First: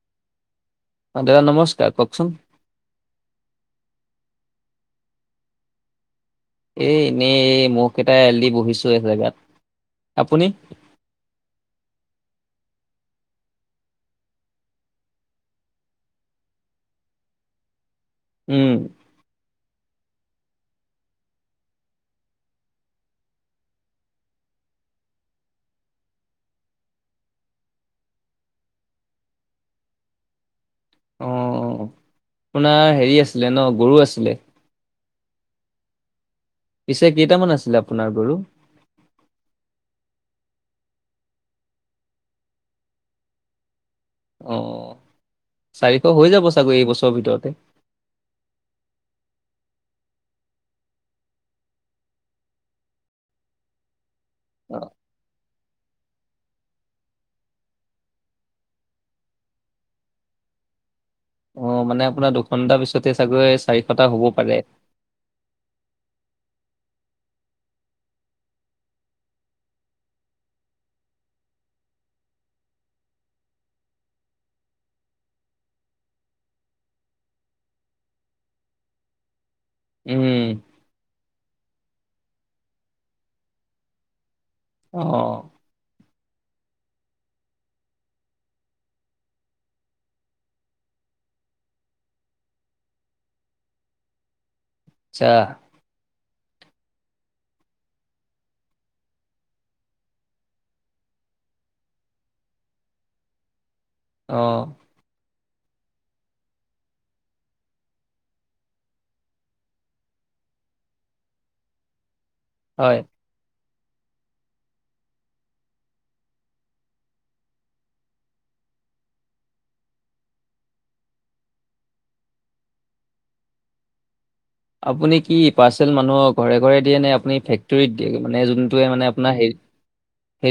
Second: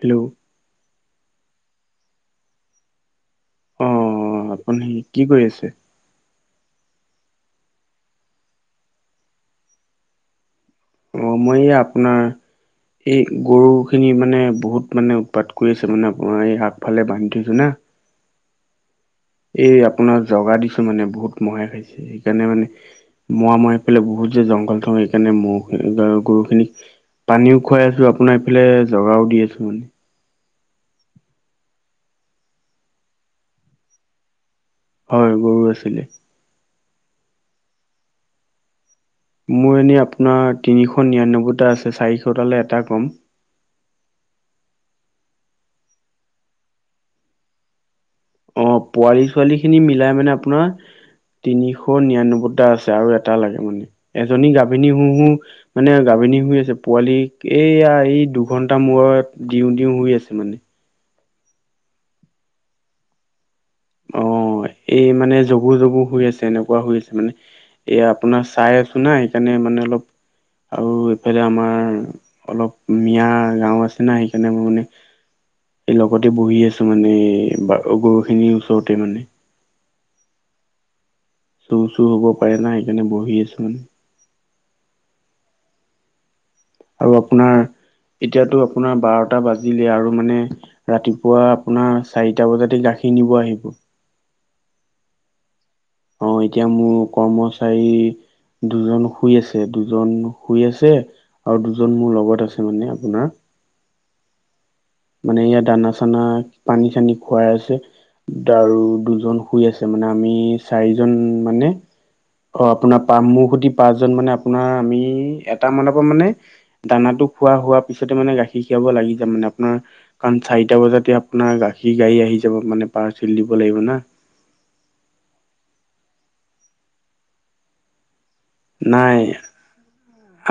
Hello অঁ দাদা নমস্কাৰ কওঁক চোন? অঁ, আপুনি কি কৰি আছে? এই এনেই এই মোকেইটা এল ডি বহিছো এ জেগাত, আপুনি? অঁ, মই এই আপোনাৰ এই গৰুখিনি মানে বহুত মানে উৎপাত কৰি আছে, মানে মই আপোনাৰ এই আগফালে বান্ধি থইছো না উম। এই আপোনাৰ জগা দিছো মানে, বহুত মহে খাইছে সেইকাৰণে মানে মই আমাৰ ইফালে বহুত যে জংঘল থওঁ, সেইকাৰণে মহ গৰু খিনিক পানীও খুৱাই আছো, আপোনাৰ এইফালে জগাও দি আছো মানে। অঁ, আপোনাৰ হেৰি আছিলে ন গৰু আছিলে। হয় গৰু আছিলে। পিছে কেইটামান আছিলে আপোনাৰ গৰু? মোৰ এনেই আপোনাৰ তিনিশ নিৰান্নব্বৈটা আছে চাৰিশটালৈ এটা ক'ম। অঁ, চাৰিশ হৈ যাব চাগৈ এইবছৰৰ ভিতৰতে। অঁ, পোৱালি ছোৱালী খিনি মিলাই মানে আপোনাৰ তিনিশ নিৰান্নব্বৈটা আছে, আৰু এটা লাগে মানে এজনী অ', গাভিনী হু হু মানে গাভিনী হয় আছে, পোৱালী এইয়া এই দুঘন্টা মূৰত দিও -দিও হয় আছে মানে। অঁ, মানে আপোনাৰ দুঘণ্টা পিছতে চাগৈ চাৰিশটা অ হ'ব পাৰে। এই মানে জগো-জগো হৈ আছে, এনেকুৱা হৈ আছে মানে। এয়া আপোনাৰ চাই আছো না সেইকাৰণে মানে অলপ আৰু এইফালে আমাৰ- অলপ মিয়া গাওঁ আছে না সেইকাৰণে মোৰ মানে- লগতে বহি আছো মানে বা গৰুখিনিৰ ওচৰতে মানে। উম। চোৰ- চোৰ হ'ব পাৰে না সেইকাৰণে বহি আছোঁ। অঁ। আৰু আপোনাৰ এতিয়াতো আপোনাৰ বাৰটা বাজিলে আৰু মানে- ৰাতিপুৱা আপোনাৰ চাৰিটা বজাতে গাখীৰ নিব আহিব। আচ্ছা। অঁ, এতিয়া মোৰ কৰ্মচাৰী- দুজন শুই আছে, দুজন শুই আছে- আৰু দুজন মোৰ লগত আছে মানে আপোনাৰ- অঁ। মানে ইয়াত দানা- চানা, পানী- চানী খুৱাই আছে। আৰু দুজন শুই আছে মানে আমি চাৰিজন মানে- অঁ, হয়। আপোনাৰ প মোৰ সুতি পাঁচজন মানে আপোনাৰ আমি এটা মানৰ পৰা মানে- দানাটো খোৱা হোৱা পিছতে মানে গাখীৰ খীৰাব লাগি যাম মানে। আপোনাৰ কাৰণ চাৰিটা বজাতে আপোনাৰ গাখীৰ গাড়ী আহি যাব মানে পাৰ্চেল দিব লাগিব না। আপুনি কি, পাৰ্চেল মানুহক ঘৰে ঘৰে দিয়ে নে আপুনি ফেক্টৰীত দিয়ে মানে যোন- নাই,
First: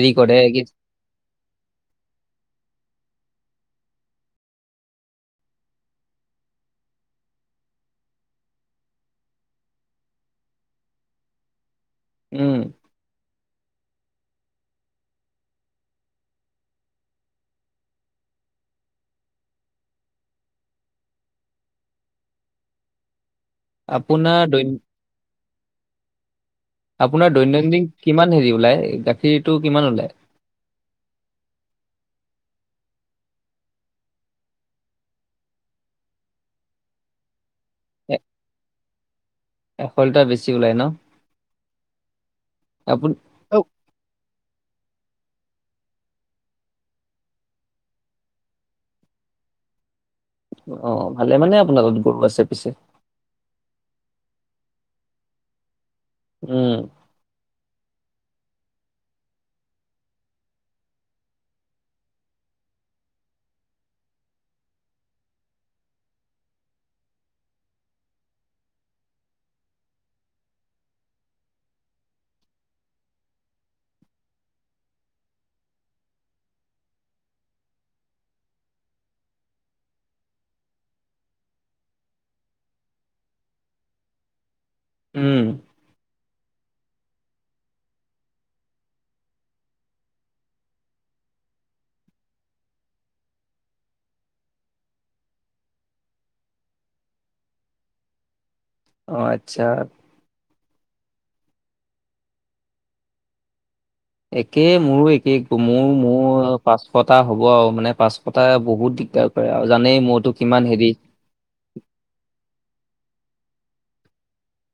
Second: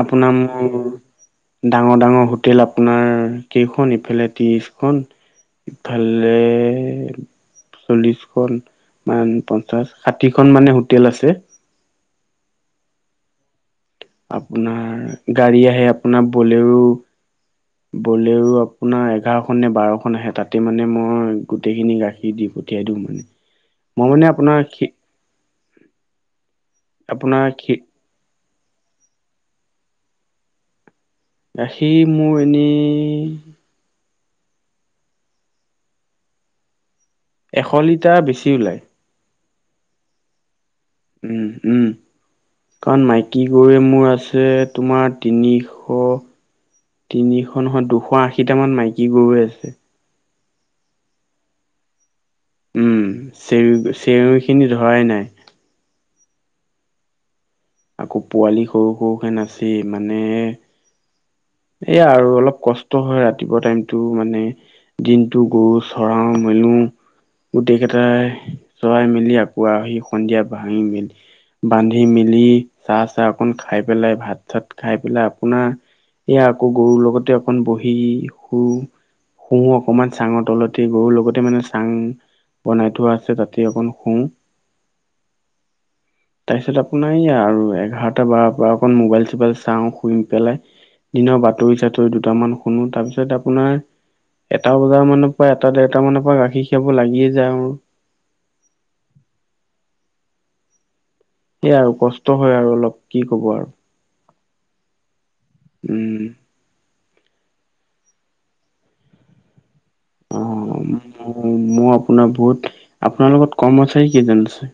আপোনাৰ কৰে কি মোৰ- ডাঙৰ -ডাঙৰ হোটেল আপোনাৰ কেইখন, ইফালে ত্ৰিশখন- ইফালে - চল্লিশখন, মান পঞ্চাশ, ষাঠিখন মানে হোটেল আছে। উম। আপোনাৰ গাড়ী আহে আপোনাৰ বলেৰো। বলেৰো আপোনাৰ এঘাৰখন নে বাৰখন আহে তাতে মানে মই গোটেইখিনি গাখীৰ দি- পঠিয়াই দিওঁ। মই মানে আপোনাৰ দৈন, খি আপোনাৰ দৈনন্দিন- কিমান হেৰি ওলাই, গাখীৰটো কিমান ওলায়? গাখীৰ মোৰ এনেই- এশ এ লিটাৰ বেছি ওলায়। এশ লিটাৰ বেছি ওলায় ন? উম, উম। কাৰণ আপুনি মাই- কী অ' গৰুৱে মোৰ আছে তোমাৰ তিনিশ- তিনিশ নহয়, দুশ আশীটামান মাইকী গৰুৱে আছে। অঁ, ভালে মানে আপোনালকৰ গৰু আছে পিছে। উম, চে -চেউৰীখিনি ধৰাই নাই। উম। আকৌ পোৱালি সৰু সৰুখিনি আছেই। মানে- এইয়া আৰু অলপ কষ্ট হয় ৰাতিপুৱা টাইমটো মানে- দিনটো গৰু চৰাওঁ, মেলো। গোটেইকেইটাই চৰাই মেলি আকৌ আহি সন্ধিয়া বান্ধি মেলি- বান্ধি মেলি, চাহ, চাহ অকন খাই পেলাই, ভাত-চাত খাই পেলাই আপোনাৰ এয়া আকৌ গৰুৰ লগতে অকণ বহি, শু শু, অকণমান চাঙৰ তলতে গৰুৰ লগতে, মানে চাং বনাই থোৱা আছে, তাতে অকণ শু। উম, তাৰপিছত আপোনাৰ এইয়া আৰু এঘাৰটা, বাৰ পৰা অকণ মোবাইল-চোবাইল চাওঁ শুই পেলাই। দিনৰ বাতৰি-চাতৰি দুটামান শুনো, তাৰপিছত আপোনাৰ এটা বজাৰ মানৰ পৰা, এটা দেৰটা মানৰ পৰা, গাখীৰ খিয়াব লাগিয়ে যাওঁ। অ, আচ্ছা। এইয়া আৰু কষ্ট হয় আৰু অলপ কি ক'ব আৰু। একে, মোৰো একে কোমোৰ, উম মোৰ আৰু পাচ শটা হ'ব আৰু মানে পাঁচশটা বহুত দিগদাৰ কৰে আৰু জানেই মইতো কিমান হেৰি। মই আপোনাৰ বহুত, আপোনাৰ লগত কৰ্মচাৰী কেইজন আছে?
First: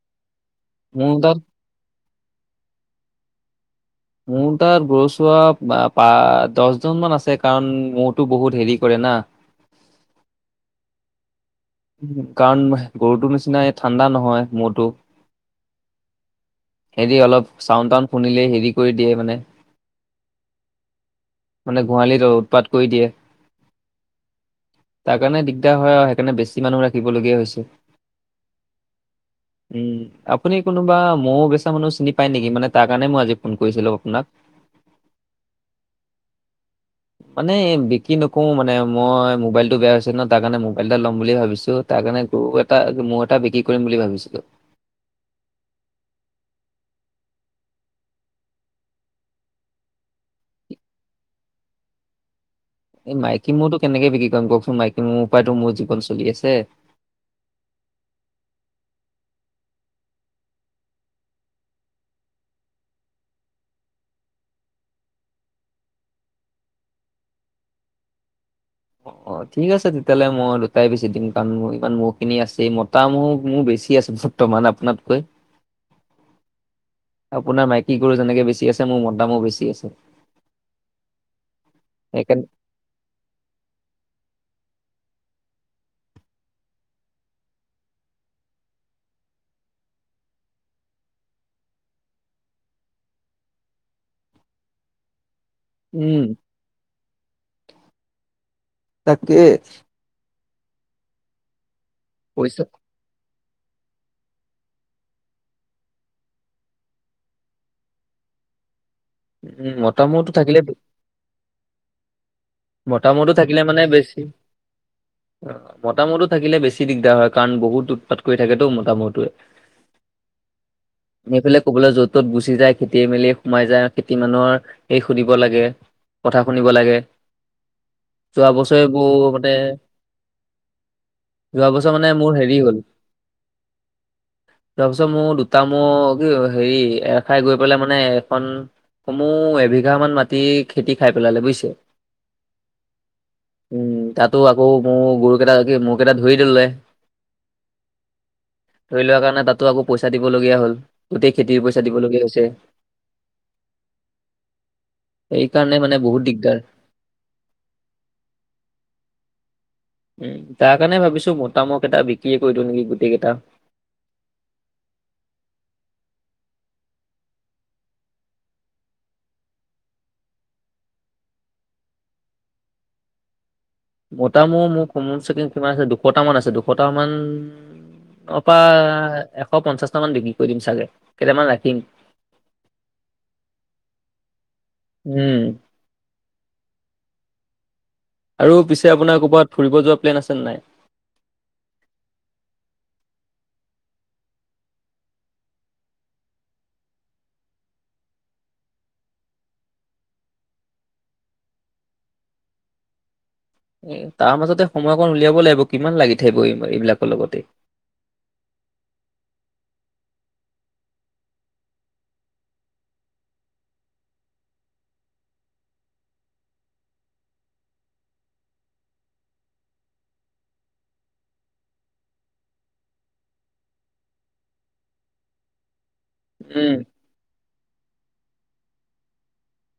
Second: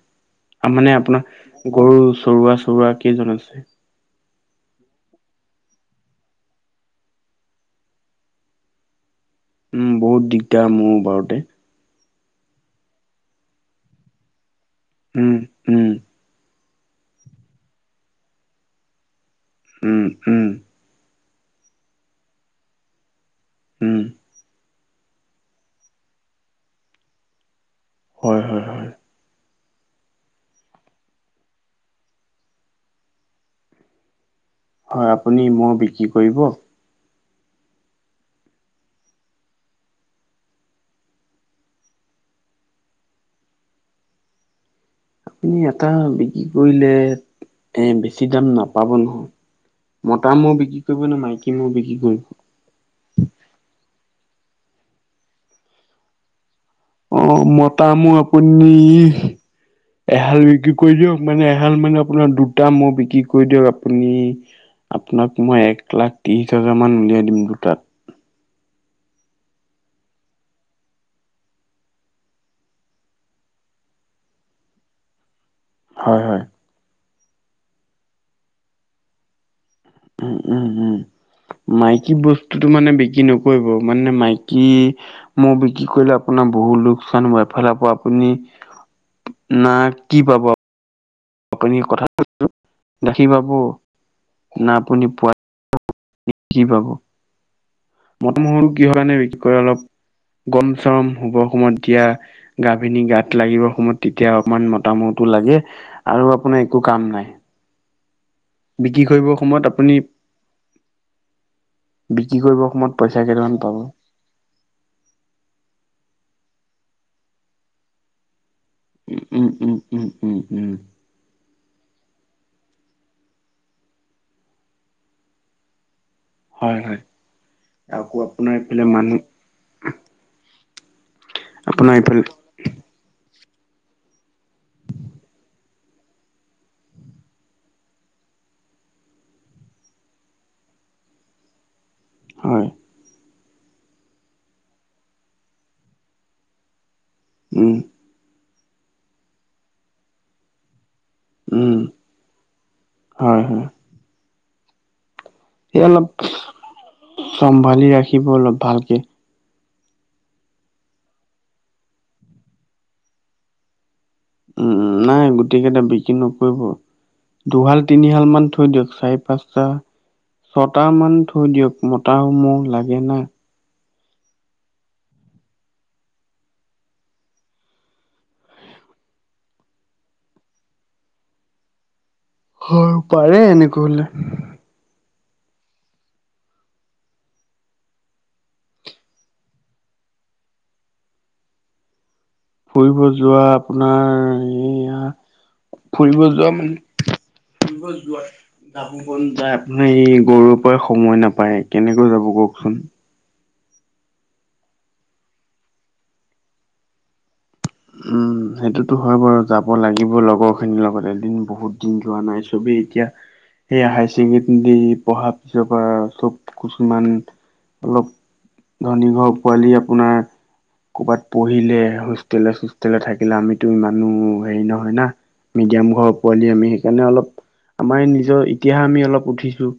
মানে মোৰ তাত আপোনাৰ গৰু চৰোৱা, চৰোৱা কেইজন আছে? মোৰ তাত গৰুচোৱা পা, দহজন মান আছে কাৰণ মোহটো বহুত হেৰি কৰে না। উম, বহুত দিগদাৰ, মহ বাৰোতে। কাৰণ গৰুটোৰ নিচিনাই ঠাণ্ডা নহয় মহটো। উম, উম হেৰি অলপ চাউণ্ড, টাউড শুনিলেই হেৰি কৰি দিয়ে মানে। উম, উম, মানে গোহালিত উৎপাত কৰি দিয়ে। উম, তাৰ কাৰণে দিগদাৰ হয় আৰু সেইকাৰণে বেছি মানুহ ৰাখিবলগীয়া হৈছে। হয়, হয়, হয়। উম, আপুনি কোনোবা মৌ বেচা মানুহ চিনি পায় নেকি, মানে তাৰ কাৰণে মই আজি ফোন কৰিছিলো আপোনাক। [inaudible] হয় আপুনি মৌ, বিক্ৰী কৰিব। মানে বিক্ৰী নকও মানে মই, মোবাইলটো বেয়া হৈছে ন, তাৰ কাৰণে মোবাইল এটা ল'ম বুলি ভাবি ছো, তাৰ কাৰণে গৰু এটা, মোৰ এটা বিক্ৰী কৰিম বুলি ভাবিছিলো। আপুনি এটা বিক্ৰী কৰিলে এ, বেছি দাম নাপাব নহয়। মতা ম'হ বিক্ৰী কৰিব নে, মাইকী ম'হ বিক্ৰী কৰিব? এই মাইকী ম'হটো বিক্ৰী কৰিম কওঁকচোন, মাইকী ম'হটো পৰাইটো মোৰ জীৱন চলি আছে। অ, মতা ম'হ আপুনি এহাল বিক্ৰী কৰি দিয়ক, মানে এহাল মানে আপোনাৰ দুটা মহ বিক্ৰী কৰি দিয়ক আপুনি আপোনাক মই এক লাখ ত্ৰিশ হাজাৰ মান উলিয়াই দিম দুটাত। অ, অ, ঠিক আছে তেতিয়াহ'লে, মই দুটাই বেচি দিম কাৰণ মোৰ ইমান ম'হ খিনি আছেই মতা ম'হ মোৰ বেছি আছে। ত, মান আপোনাতকৈ। হয়, হয়। আপোনাৰ মাইকী গৰু যেনেকে বেছি আছে, মোৰ মতা ম'হ বেছি আছে। উম, উম, উম, মাইকি সেইকাৰণে বস্তু টো, মানে বিক্ৰী নকৰিব মানে মাইকী ম'হ বিক্ৰী কৰিলে আপোনাৰ বহুত, লোকচান এফালৰ পৰা আপুনি না, কি পাব? আপুনি কথা এটা, গাখীৰ পাব না‌ আপুনি পোৱা উম কি কি পাব, মন মহৰু কিহৰ কাৰণে তাকে বিক্ৰী কৰে অলপ গম চম হ'বৰ সময়ত দিয়া। পইচা গাভিনী গাত, লাগিব সময়ত তেতিয়া অকমান মতামহতো লাগে আৰু আপোনাৰ একো কাম নাই। বিক্ৰী কৰিবৰ সময়ত উম আপুনি মতামতো থাকিলে বিক্ৰী কৰিব, সময়ত পইচা মটামহ টো কেইটামান থাকিলে পাব মানে বেছি। অ মতামতো থাকিলে বেছি দিগদাৰ হয় কাৰণ বহুত উটপাত কৰি থাকেতো মত, মতা ম‌টোৱে, উম উম উম উম উম উম নি পেলাই ক'বলৈ য'ত ত'ত গুচি যায় খেতিয়ে মেলি সোমাই যায় আৰু খেতি মানুহৰ, এ সুধিব লাগে কথা শুনিব হয় হয় লাগে। আকৌ যোৱা আপোনাৰ এইফালে বছৰে বৌ মানুহ হতে, যোৱা আপোনাৰ বছৰ মানে এইফালে মোৰ হেৰি হ'ল। জোৱা বছৰ মোৰ দুটা মহ কি হেৰি এৰখাই গৈ পেলাই মানে এখন, কমো এবিঘা মান মাটি খেতি খাই পেলালে বুজিছে। হয়। উম তাতো আকৌ মোৰ গৰু কেইটা কি মোৰ কেইটা ধুৰি দিলে। উম, ধৰি লোৱা কাৰণে তাতো আকৌ পইচা দিবলগীয়া হ'ল। গোটেই খেতিৰ উম পইচা দিবলগীয়া হৈছে। হয় হয় সেইকাৰণে সেই মানে অলপ বহুত দিগদাৰ। চম্ভালি ৰাখিব অলপ ভালকে। উম তাৰ কাৰণে ভাবিছো মতামৰ কেইটা বিক্ৰী কৰি দিওঁ নেকি গোটেই কেইটা, উম উম নাই গোটেই কেইটা বিক্ৰী নকৰিব। দুহাল তিনিশাল মান থৈ দিয়ক চাৰি পাঁচটা। ছটামান মান থৈ দিয়ক মতাসমূহ লাগে ন। মতা মোৰ মোৰ কম চকং কিমান আছে দুশটামান আছে দুশটা মান, তাৰ অপ এশ পঞ্চাশটা মান বিক্ৰী কৰি দিম চাগে কেইটামান ৰাখিম। হয় পাৰে এনেকুৱা হলে, উম আৰু পিছে আপোনাৰ ক'ৰবাত ফুৰিব যোৱা প্লেন আছেনে নাই। ফুৰিব যোৱা আপোনাৰ এইয়া। ফুৰিব যোৱা মানে ফুৰিব যোৱা। যায় আপোনাৰ এই গৰুৰ পৰা সময় নাপায় কেনেকৈ যাব কওকচোন। এ তাৰ মাজতে সময় অকণ উলিয়াব লাগিব কিমান লাগি থাকিব এই এইবিলাকৰ লগতে। উম সেইটোতো হয় বাৰু যাব লাগিব লগৰখিনিৰ লগত এদিন বহুত, দিন যোৱা নাই চবেই এতিয়া, সেই হায়াৰ ছেকেণ্ডৰী পঢ়াৰ পিছৰ পৰা চব কিছুমান, অলপ ধনী ঘৰ পোৱালি আপোনাৰ কৰ'বাত পঢ়িলে হোষ্টেলে চোষ্টলে থাকিলে আমিতো ইমানো হেৰি নহয় না মিডিয়াম ঘৰ, পোৱালি আমি উম, সেইকাৰণে অলপ আমাৰ নিজৰ এতিয়া আমি অলপ উঠিছো,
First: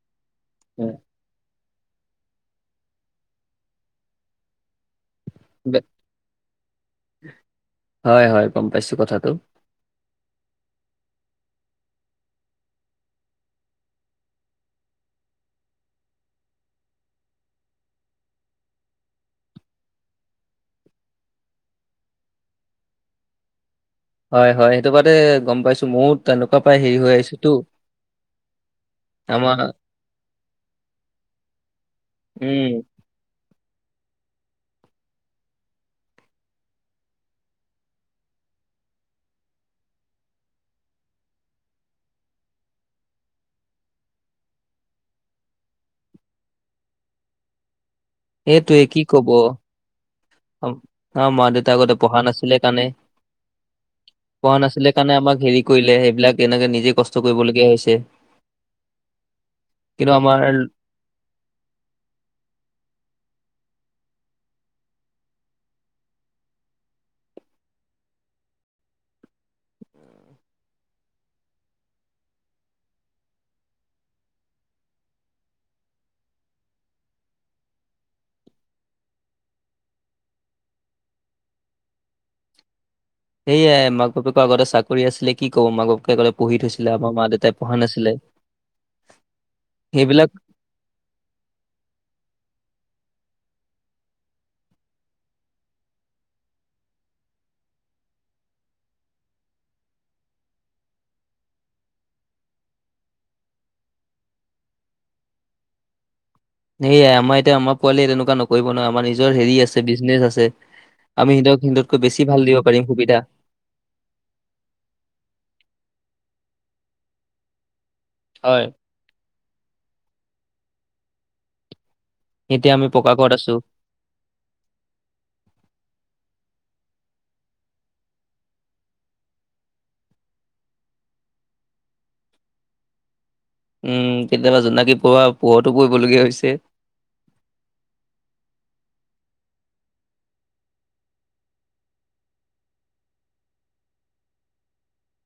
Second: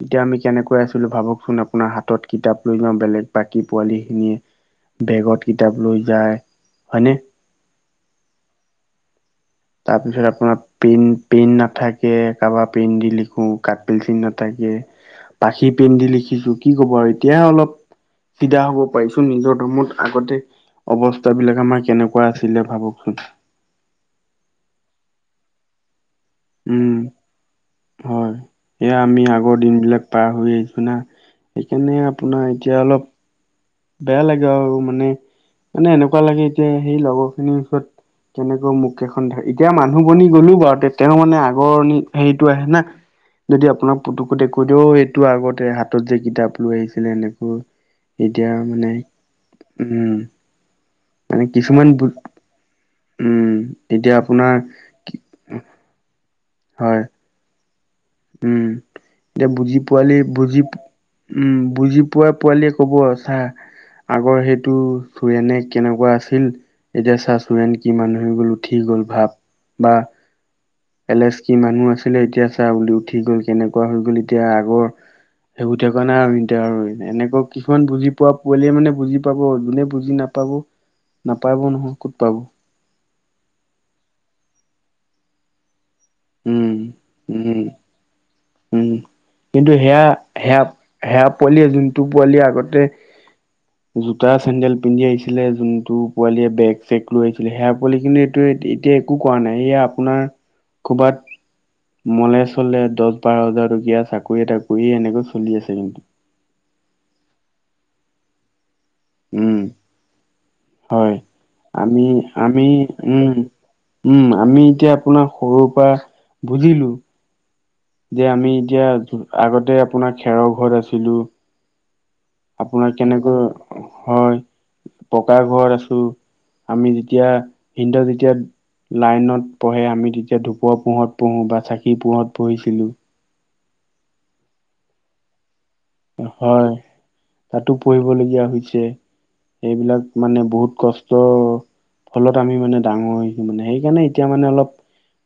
তেতিয়া আমি কেনেকৈ উম, আছিলো ভাবকচোন আপোনাৰ হাতত কিতাপ লৈ যাওঁ বেলেগ বাকী পোৱালি খিনিয়ে। বেগত কিতাপ বে- লৈ যায় হয়নে। হয় হয় গম পাইছো কথাটো। তাৰ পিছত আপোনাৰ পেইন পেইন নাথাকে কাৰোবাৰ পেইন দি লিখো কাঠ পেঞ্চিল নাথাকে। পাখি পিন্ধি লিখিছো কি ক'ব আৰু এতিয়া অলপ, চিধা হ'ব পাৰিছো, নিজৰ দোমত আগতে অৱস্থা বিলাক আমাৰ কেনেকুৱা আছিলে, ভাবকচোন। হয়, হয় সেইটো বাদে গম পাইছো। মোউ তেনেকুৱা পাই উম, হেৰি হৈ আহিছো তো। হয়, এয়া আমি আগৰ দিনবিলাক পাহৰি আহিছোঁ না। সেইকাৰণে আপোনাৰ এতিয়া উম, অল বেয়া লাগে আৰু মানে। মানে এনেকুৱা লাগে এতিয়া সেই লগৰ খিনি ওচৰত কেনেকৈ মুখ কেইখন থাক। এতিয়া মানুহ বনি গ'লো বাৰু তেতিআওঁ মানে আগৰণি হেৰিটো আহে না। যদি আপোনাক পুটুকৈ দেখুৱাই দিও, এইটো আগতে হাতত যে কিতাপ লৈ আহিছিলে এনেকৈ। এতিয়া মানে, উম'। আ, মানে মা-দেউতা কিছুমান আগতে বু পহা নাছিলে কাণে। উম, এতিয়া আপোনাৰ পহা নাছিলে কাণে কি আমাক হেৰি কৰিলে, সেইবিলাক এনেকে নিজে হয় কষ্ট কৰিবলগীয়া হৈছে। উম', এতিয়া বুজি কিন্তু পোৱালি আমাৰ বুজি পু উম', বুজি পোৱা পোৱালিয়ে কব চা আগৰ সেইটো [unintelligible] কেনেকুৱা আছিল। এতিয়া চা চোৰেন কি মানু হৈ গল, উঠি গল ভাপ। বা এলেচ কি মানুহ আছিলে এতিয়া চা বুলু উঠি গল, কেনেকুৱা হৈ গল, এতিয়া আগৰ [unintelligible] [unintelligible] এনেকুৱা কিছুমান বুজি পোৱা পোৱালিয়ে মানে বুজি পাব। যোনে বুজি নাপ পাব, নাপাইব নহ। ক'ত পাব। সেয়াই মাক-বাপেক আগতে চাকৰি আছিলে কি ক'ব মাক-বাপ [unintelligible] পহি উম থৈছিলে, আমাৰ মা-দেউতাই উম পহা নাছিলে। উম কিন্তু সেয়া, সেইবিলাক সেয়া, সেয়া পোৱালিয়ে যোনটো পোৱালিয়ে আগতে [unintelligible] জোতা, চেণ্ডেল পিন্ধি আহিছিলে, যোনটো পোৱালিয়ে বেগ-চেগ লৈ আহিছিলে, সেয়া পোৱালি কিন্তু এইটো এতি এতিয়া একো কোৱা নাই, এয়ে আপোনাৰ খোবাত মলে-চলে দচ, বাৰ হাজাৰ টকীয়া চাকৰি এটা কৰি এনেকৈ চলি আছে কিন্তু। সেয়াই, আমাৰ এতিয়া আমাৰ পোৱালিয়ে তেনেকুৱ নকৰিব নহয়, আমাৰ নিজ নিজ হেৰি উম আছে বিজনেচ আছে, হয় আমি সিহঁতক সিহততকৈ আমি বেছি ভাল দিব আমি পাৰিম সুবিধা। উম উম', আমি এতিয়া আপোনাক সৰুৰ পাৰা বুজিলো। যে আমি হয়, এতিয়া, আগতে আপোনাৰ খেৰৰ ঘৰত আছিলো। এতিয়া আমি আপোনাৰ পকা ঘৰত কেনেকৈ হয় [inaudible] পকা ঘৰত আছো। আমি যেতিয়া, তিনটা যেতিয়া লাইনত পহে, আমি তেতিয়া ধূপৰ পোহৰত পহোঁ, বা চাকি পোহৰত পহিছিলোঁ। উম', কেতিয়াবা জোনাকি পোৰুৱা পোহৰটো পহিব লগিয়া। হয়, তাতো পঢ়িবলগীয়া হৈছে। সেইবিলাক মানে বহুত কষ্ট ফলত আমি মানে, ডাঙৰ হৈছো মানে, সেইকাৰণে এতিয়া মানে, অলপ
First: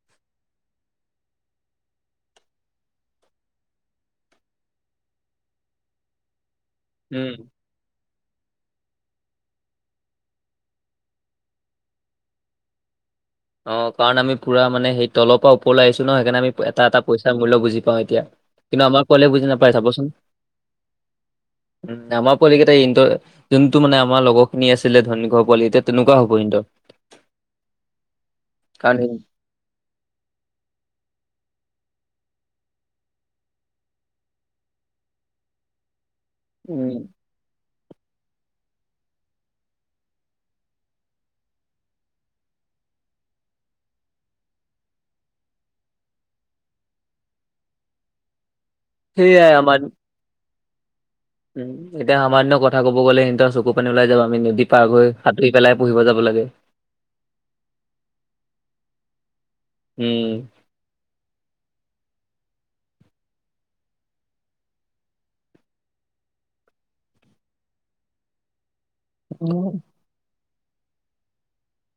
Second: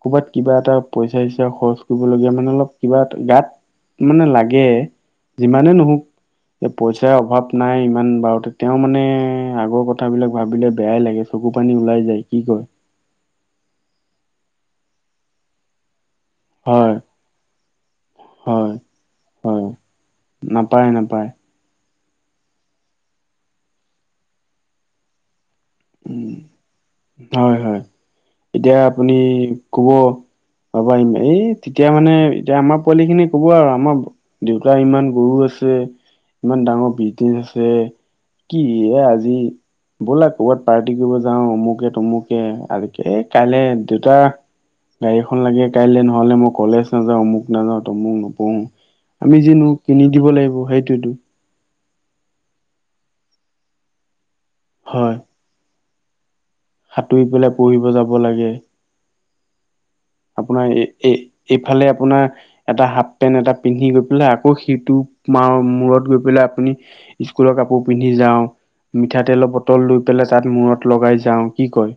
ক'ৰবাত কিবা এটা পইচা-চইচা খৰচ কৰিবলগীয়া মানে অলপ কিবা এটা গাত মানে লাগে, যিমানে নহওক পইচাৰ উম, অভাৱ নাই ইমান বাৰু তে তেওঁ মানে আগৰ কথাবিলাক ভাবিলে বেয়াই লাগে। চকু পানী ওলাই যায়। কি কয়? অ', কাৰণ আমি ফুৰা মানে সেই তলৰ পা ওপৰলে আহিছোঁ ন, সেইকাণে আমি এটা হয় এটা পইচা মূল্য বুজি পাওঁ এতিয়া। হয় কিন্তু আমাৰ পোৱালিএ বুজি হয় নাপায়, চাবচোন। নাপায় নাপায় উম', আমাৰ পোৱালিকেইটাই ইনত যোনটো মানে আমাৰ লগৰখিনি আছিলে-ধনী ঘৰ পোৱালি। এতিয়া তেনেকুৱা উম হ'ব ইহনতেওঁ। হয়, হয় তেতিয়া কাৰণ আপুনি কব পাবা আহিম এই তেতিয়া মানে এতিয়া আমাৰ পোৱালি খিনি কব আৰু আমাৰ দেউতাৰ ইমান গৰু আছে। ইমান ডাঙৰ উম, বিজনেচ আছে কি এ আজি ব'লা ক'ৰবাত পাৰ্টি কৰিব যাওঁ অমুকে তুমুকে আজি এই কাইলৈ দেউতা গাড়ীখন লাগে কাইলৈ নহলে মই কলেজ নাযাওঁ অমুক নাযাও তমুক নপঢ়ো আমি সেইয়াই যিনহওক আমাৰ কিনি দিব লাগিব সেইটোতো উম এতিয়া আমাৰ দিনৰ কথা কব গলে সিহঁতৰ চকু পানী ওলাই যাব আমি নদী পাৰ হৈ হয় সাতুৰি পেলাই পঢ়িব যাব লাগে। সাঁতুৰি পেলাই পঢ়িব যাব লাগে। উম আপোনাৰ এ এইফালে আপোনাৰ এটা হাফ পেন্ট এটা পিন্ধি গৈ পেলাই আকৌ সিটো মাৰ মূৰত গৈ পেলাই আপুনি স্কুলৰ কাপোৰ পিন্ধি যাওঁ, মিঠাতেল বটল লৈ পেলাই তাত মূৰত লগাই যাওঁ কি কয়?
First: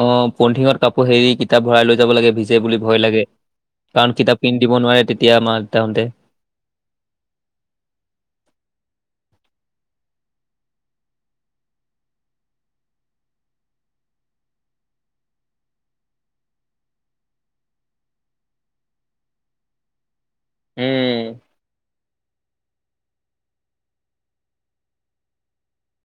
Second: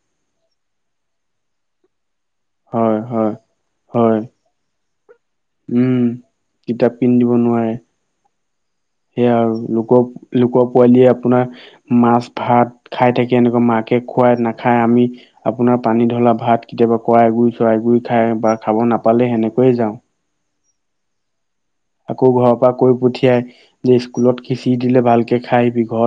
অ পলিঠিঙত কাপোৰ হেৰি কিতাপ ভৰাই লৈ যাব লাগে ভিজে বুলি হয় ভয় লাগে। হয় কাৰণ হয় কিতাপ কিনি দিব নোৱাৰে তেতিয়া মা উম দেউতাহঁতে। কিতাপ কিনি দিব নোৱাৰে। সেয়াই আৰু লোকৰ লোকৰ পোৱালিয়ে আপোনাৰ মাছ ভাত খাই থাকে এনেকুৱা মাকে খুৱাই নাখায় আমি আপোনাৰ পানী ধৰা ভাত কেতিয়াবা কৰাই গুৰি, চৰাই গুৰি খাই বা খাব নাপালে সেনেকৈয়ে যাওঁ উম আকৌ ঘৰৰ পৰা কৈ পঠিয়াই যে স্কুলত খিচিৰি দিলে ভালকে খাই আহিবি ঘৰত